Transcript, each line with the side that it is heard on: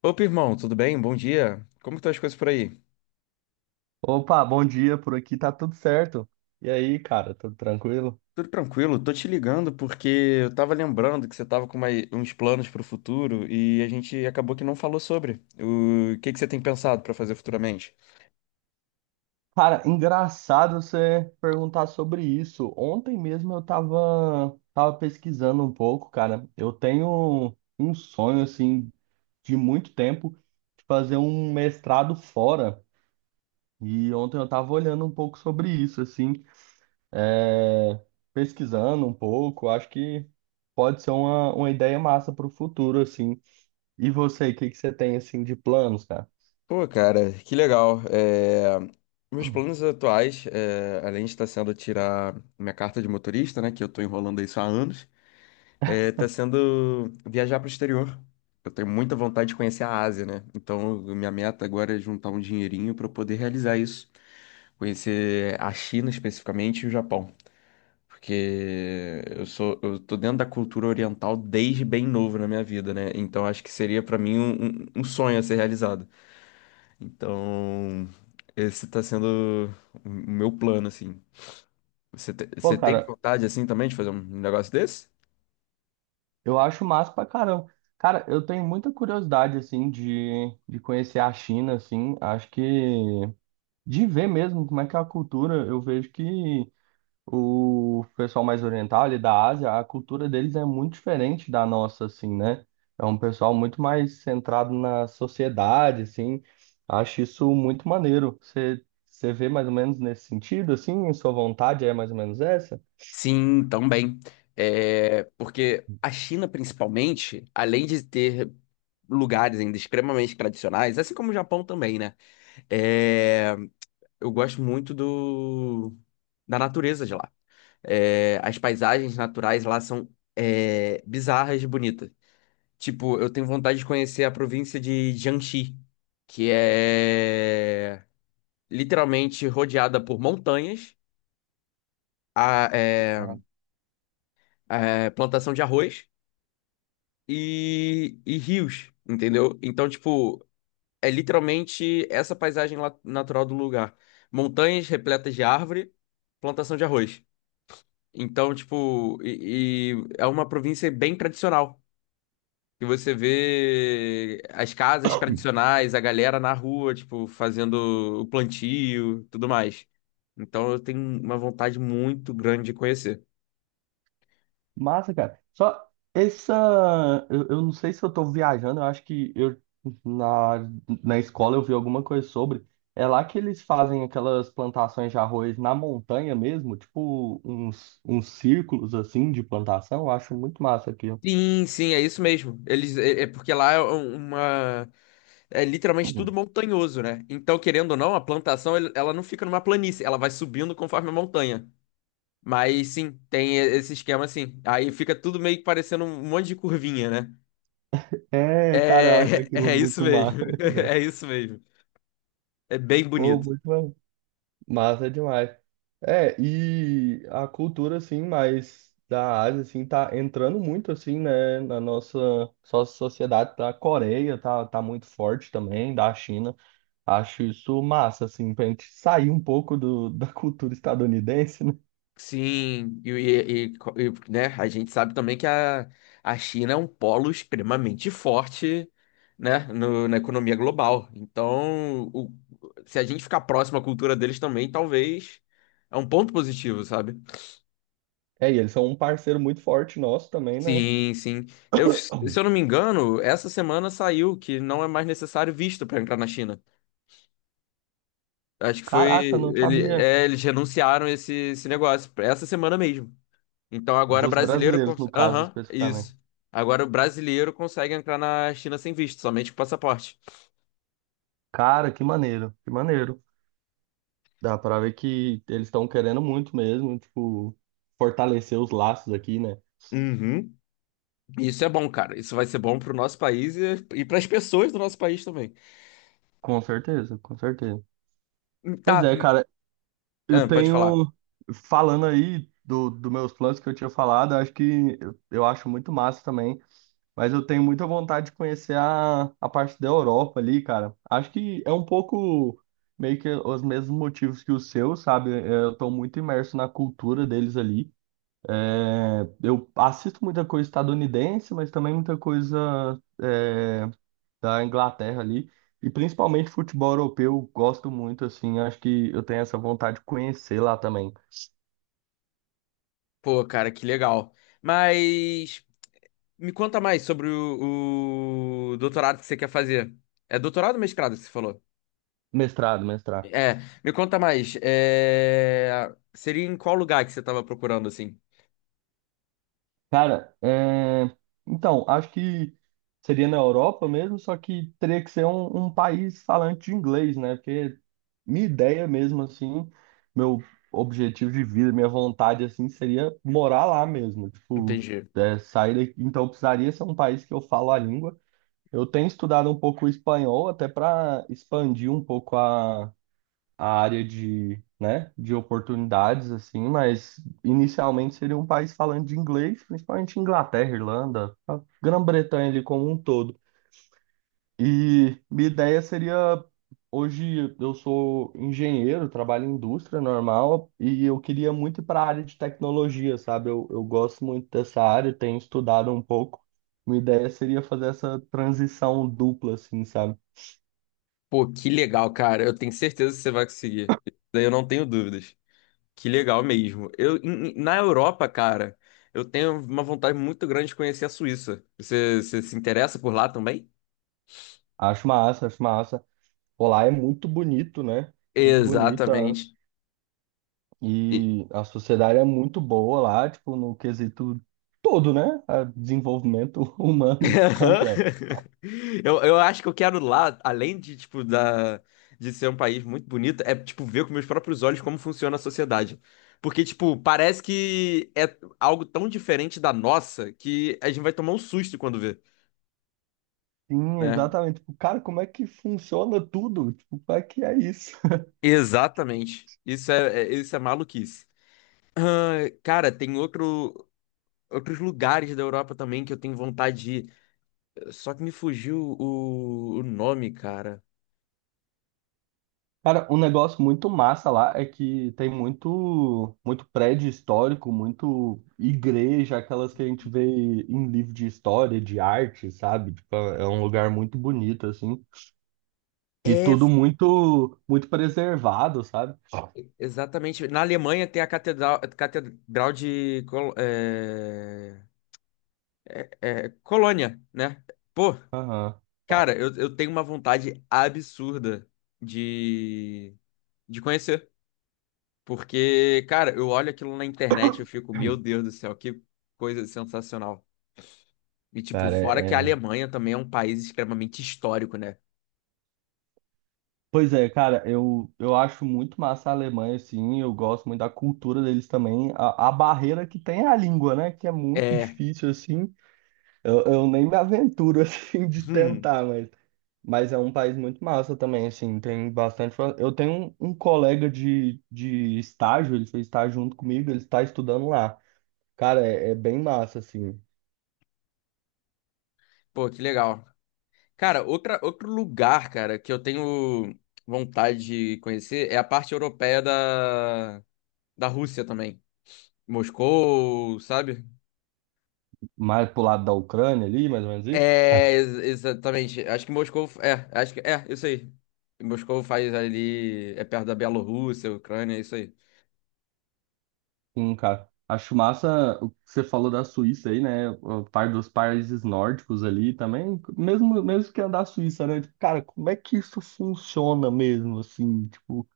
left: Opa, irmão, tudo bem? Bom dia. Como que estão as coisas por aí?
right: Opa, bom dia, por aqui tá tudo certo. E aí, cara, tudo tranquilo?
left: Tudo tranquilo, tô te ligando porque eu tava lembrando que você tava com uns planos pro futuro e a gente acabou que não falou sobre. O que que você tem pensado pra fazer futuramente?
right: Cara, engraçado você perguntar sobre isso. Ontem mesmo eu tava pesquisando um pouco, cara. Eu tenho um sonho, assim, de muito tempo, de fazer um mestrado fora. E ontem eu tava olhando um pouco sobre isso, assim, é, pesquisando um pouco. Acho que pode ser uma ideia massa pro futuro, assim. E você, o que que você tem, assim, de planos, cara?
left: Pô, cara, que legal. Meus planos atuais, além de estar sendo tirar minha carta de motorista, né, que eu tô enrolando isso há anos, tá sendo viajar pro exterior. Eu tenho muita vontade de conhecer a Ásia, né? Então, minha meta agora é juntar um dinheirinho pra eu poder realizar isso. Conhecer a China especificamente e o Japão. Porque eu tô dentro da cultura oriental desde bem novo na minha vida, né? Então acho que seria pra mim um sonho a ser realizado. Então, esse tá sendo o meu plano, assim. Você,
right: Pô,
left: você tem
right: cara,
left: vontade, assim, também de fazer um negócio desse?
right: eu acho massa pra caramba. Cara, eu tenho muita curiosidade, assim, de conhecer a China, assim. Acho que de ver mesmo como é que é a cultura. Eu vejo que o pessoal mais oriental ali da Ásia, a cultura deles é muito diferente da nossa, assim, né? É um pessoal muito mais centrado na sociedade, assim. Acho isso muito maneiro. Você, você vê mais ou menos nesse sentido, assim? Sua vontade é mais ou menos essa?
left: Sim, também. É, porque a China, principalmente, além de ter lugares ainda extremamente tradicionais, assim como o Japão também, né? Eu gosto muito da natureza de lá. É, as paisagens naturais lá são bizarras de bonitas. Tipo, eu tenho vontade de conhecer a província de Jiangxi, que é literalmente rodeada por montanhas, a, é, plantação de arroz e rios, entendeu? Então, tipo, é literalmente essa paisagem natural do lugar. Montanhas repletas de árvore, plantação de arroz. Então, tipo, e é uma província bem tradicional. E você vê as casas tradicionais, a galera na rua, tipo, fazendo o plantio, tudo mais. Então eu tenho uma vontade muito grande de conhecer.
right: Massa, cara. Só essa. Eu não sei se eu tô viajando, eu acho que eu na, na escola eu vi alguma coisa sobre. É lá que eles fazem aquelas plantações de arroz na montanha mesmo, tipo uns círculos assim de plantação. Eu acho muito massa aquilo.
left: Sim, sim, é isso mesmo. É porque lá é um, uma. É literalmente tudo montanhoso, né? Então, querendo ou não, a plantação ela não fica numa planície, ela vai subindo conforme a montanha. Mas sim, tem esse esquema assim. Aí fica tudo meio que parecendo um monte de curvinha, né?
right: É, cara, eu acho
left: É,
right: aquilo
left: é isso
right: muito
left: mesmo.
right: massa. Muito legal.
left: É isso mesmo. É bem
right: Pô,
left: bonito.
right: muito massa demais. É, e a cultura, assim, mais da Ásia, assim, tá entrando muito, assim, né, na nossa sociedade. Da Coreia tá muito forte também, da China. Acho isso massa, assim, pra gente sair um pouco do, da cultura estadunidense, né?
left: Sim, e, né, a gente sabe também que a China é um polo extremamente forte, né, na economia global. Então, se a gente ficar próximo à cultura deles também, talvez é um ponto positivo, sabe?
right: É, e eles são um parceiro muito forte nosso também, né?
left: Sim, sim. Se eu não me engano, essa semana saiu que não é mais necessário visto para entrar na China. Acho que foi.
right: Caraca, não sabia.
left: Eles renunciaram esse negócio essa semana mesmo. Então agora
right: Dos
left: brasileiro.
right: brasileiros, no caso,
left: Aham,
right: especificamente.
left: isso. Agora o brasileiro consegue entrar na China sem visto, somente com passaporte.
right: Cara, que maneiro, que maneiro. Dá pra ver que eles estão querendo muito mesmo, tipo, fortalecer os laços aqui, né?
left: Uhum. E isso é bom, cara. Isso vai ser bom pro nosso país e para as pessoas do nosso país também.
right: Com certeza, com certeza.
left: Tá,
right: Pois é, cara, eu
left: ah, pode falar.
right: tenho, falando aí do meus planos que eu tinha falado, acho que eu acho muito massa também, mas eu tenho muita vontade de conhecer a parte da Europa ali, cara. Acho que é um pouco meio que os mesmos motivos que o seu, sabe? Eu tô muito imerso na cultura deles ali. É, eu assisto muita coisa estadunidense, mas também muita coisa é, da Inglaterra ali. E principalmente futebol europeu, gosto muito, assim. Acho que eu tenho essa vontade de conhecer lá também.
left: Pô, cara, que legal. Mas me conta mais sobre o doutorado que você quer fazer. É doutorado ou mestrado que você falou?
right: Mestrado, mestrado.
left: É, me conta mais. É, seria em qual lugar que você tava procurando, assim?
right: Cara, é... Então, acho que seria na Europa mesmo, só que teria que ser um país falante de inglês, né? Porque minha ideia mesmo, assim, meu objetivo de vida, minha vontade, assim, seria morar lá mesmo. Tipo,
left: Entendi.
right: é, sair daqui. Então, precisaria ser um país que eu falo a língua. Eu tenho estudado um pouco o espanhol, até para expandir um pouco a área de, né, de oportunidades, assim, mas inicialmente seria um país falando de inglês, principalmente Inglaterra, Irlanda, a Grã-Bretanha ali como um todo. E minha ideia seria, hoje eu sou engenheiro, trabalho em indústria normal, e eu queria muito ir para a área de tecnologia, sabe? Eu gosto muito dessa área, tenho estudado um pouco. Minha ideia seria fazer essa transição dupla, assim, sabe?
left: Pô, que legal, cara. Eu tenho certeza que você vai conseguir. Daí eu não tenho dúvidas. Que legal mesmo. Na Europa, cara, eu tenho uma vontade muito grande de conhecer a Suíça. Você se interessa por lá também?
right: Acho massa, acho massa. Pô, lá é muito bonito, né? Muito bonita.
left: Exatamente.
right: E a sociedade é muito boa lá, tipo, no quesito todo, né? A desenvolvimento humano
left: Aham.
right: completo.
left: Eu acho que eu quero lá, além de, tipo, de ser um país muito bonito, é, tipo, ver com meus próprios olhos como funciona a sociedade. Porque, tipo, parece que é algo tão diferente da nossa que a gente vai tomar um susto quando vê,
right: Sim,
left: né?
right: exatamente. Tipo, cara, como é que funciona tudo? Tipo, como é que é isso?
left: Exatamente. Isso é maluquice. Ah, cara, outros lugares da Europa também que eu tenho vontade de ir. Só que me fugiu o nome, cara.
right: Cara, um negócio muito massa lá é que tem muito, muito prédio histórico, muito igreja, aquelas que a gente vê em livro de história, de arte, sabe? Tipo, é é um lugar muito bonito, assim. E
left: É,
right: tudo muito, muito preservado, sabe?
left: exatamente. Na Alemanha tem a Catedral de Colônia, né? Pô,
right: Aham.
left: cara, eu tenho uma vontade absurda de, de conhecer. Porque, cara, eu olho aquilo na internet e eu fico, meu Deus do céu, que coisa sensacional. E, tipo,
right: Cara,
left: fora que a
right: é. É.
left: Alemanha também é um país extremamente histórico, né?
right: Pois é, cara, eu acho muito massa a Alemanha, assim, eu gosto muito da cultura deles também. A barreira que tem é a língua, né? Que é muito
left: É.
right: difícil, assim. Eu nem me aventuro, assim, de
left: Hum,
right: tentar, mas é um país muito massa também, assim, tem bastante. Fa- Eu tenho um colega de estágio, ele fez estágio junto comigo, ele está estudando lá. Cara, é bem massa, assim.
left: pô, que legal. Cara, outro lugar, cara, que eu tenho vontade de conhecer é a parte europeia da Rússia também. Moscou, sabe?
right: Mais pro lado da Ucrânia ali, mais ou menos isso.
left: Exatamente. Acho que Moscou. É, acho que. É, isso aí. Moscou faz ali. É perto da Bielorrússia, Ucrânia, é isso aí.
right: Sim, cara. Acho massa o que você falou da Suíça aí, né? O par dos países nórdicos ali também, mesmo, mesmo que é da Suíça, né? Tipo, cara, como é que isso funciona mesmo, assim? Tipo,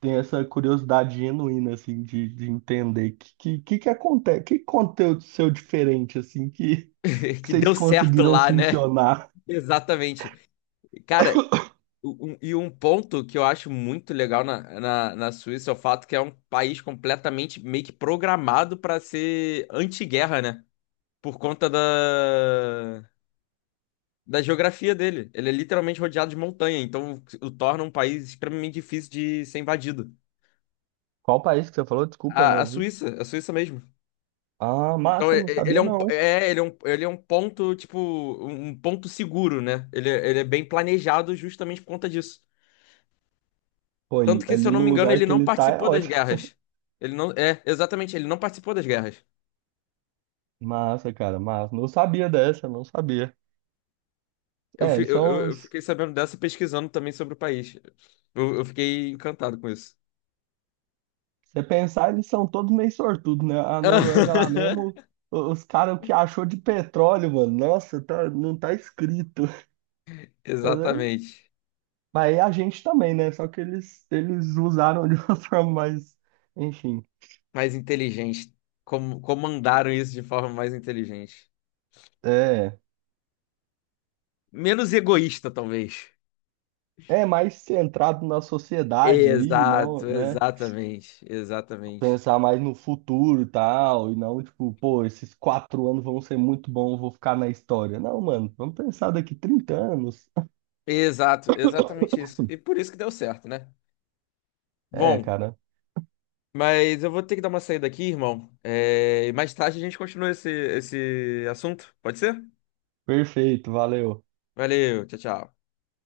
right: tem essa curiosidade genuína, assim, de entender que acontece, que aconteceu diferente, assim, que
left: Que
right: vocês
left: deu certo
right: conseguiram
left: lá, né?
right: funcionar.
left: Exatamente. Cara, e um ponto que eu acho muito legal na Suíça é o fato que é um país completamente meio que programado para ser anti-guerra, né? Por conta da geografia dele. Ele é literalmente rodeado de montanha, então o torna um país extremamente difícil de ser invadido.
right: Qual país que você falou? Desculpa, eu não
left: A
right: ouvi.
left: Suíça, a Suíça mesmo.
right: Ah,
left: Então
right: massa, não
left: ele é
right: sabia
left: um,
right: não.
left: é, ele é um ponto, tipo, um ponto seguro, né? Ele, ele é bem planejado justamente por conta disso.
right: Foi
left: Tanto que, se eu
right: ali
left: não
right: no
left: me engano,
right: lugar
left: ele
right: que
left: não
right: ele tá é
left: participou das
right: ótimo.
left: guerras. Ele não. É, exatamente, ele não participou das guerras.
right: Massa, cara, massa. Não sabia dessa, não sabia.
left: Eu,
right: É,
left: fi-
right: eles
left: eu,
right: são.
left: eu eu
right: Os-
left: fiquei sabendo dessa pesquisando também sobre o país. Eu fiquei encantado com isso.
right: Se você pensar, eles são todos meio sortudos, né? A Noruega lá mesmo, o- os caras, o que achou de petróleo, mano? Nossa, tá- não tá escrito. Mas é-
left: Exatamente.
right: mas aí a gente também, né? Só que eles usaram de uma forma mais. Enfim.
left: Mais inteligente. Como, comandaram isso de forma mais inteligente.
right: É.
left: Menos egoísta, talvez.
right: É mais centrado na sociedade ali, não,
left: Exato,
right: né?
left: exatamente, exatamente.
right: Pensar mais no futuro e tal, e não, tipo, pô, esses 4 anos vão ser muito bons, vou ficar na história. Não, mano, vamos pensar daqui 30 anos.
left: Exato, exatamente isso. E por isso que deu certo, né?
right: É,
left: Bom.
right: cara,
left: Mas eu vou ter que dar uma saída aqui, irmão. É, e mais tarde a gente continua esse assunto. Pode ser?
right: perfeito, valeu.
left: Valeu, tchau, tchau.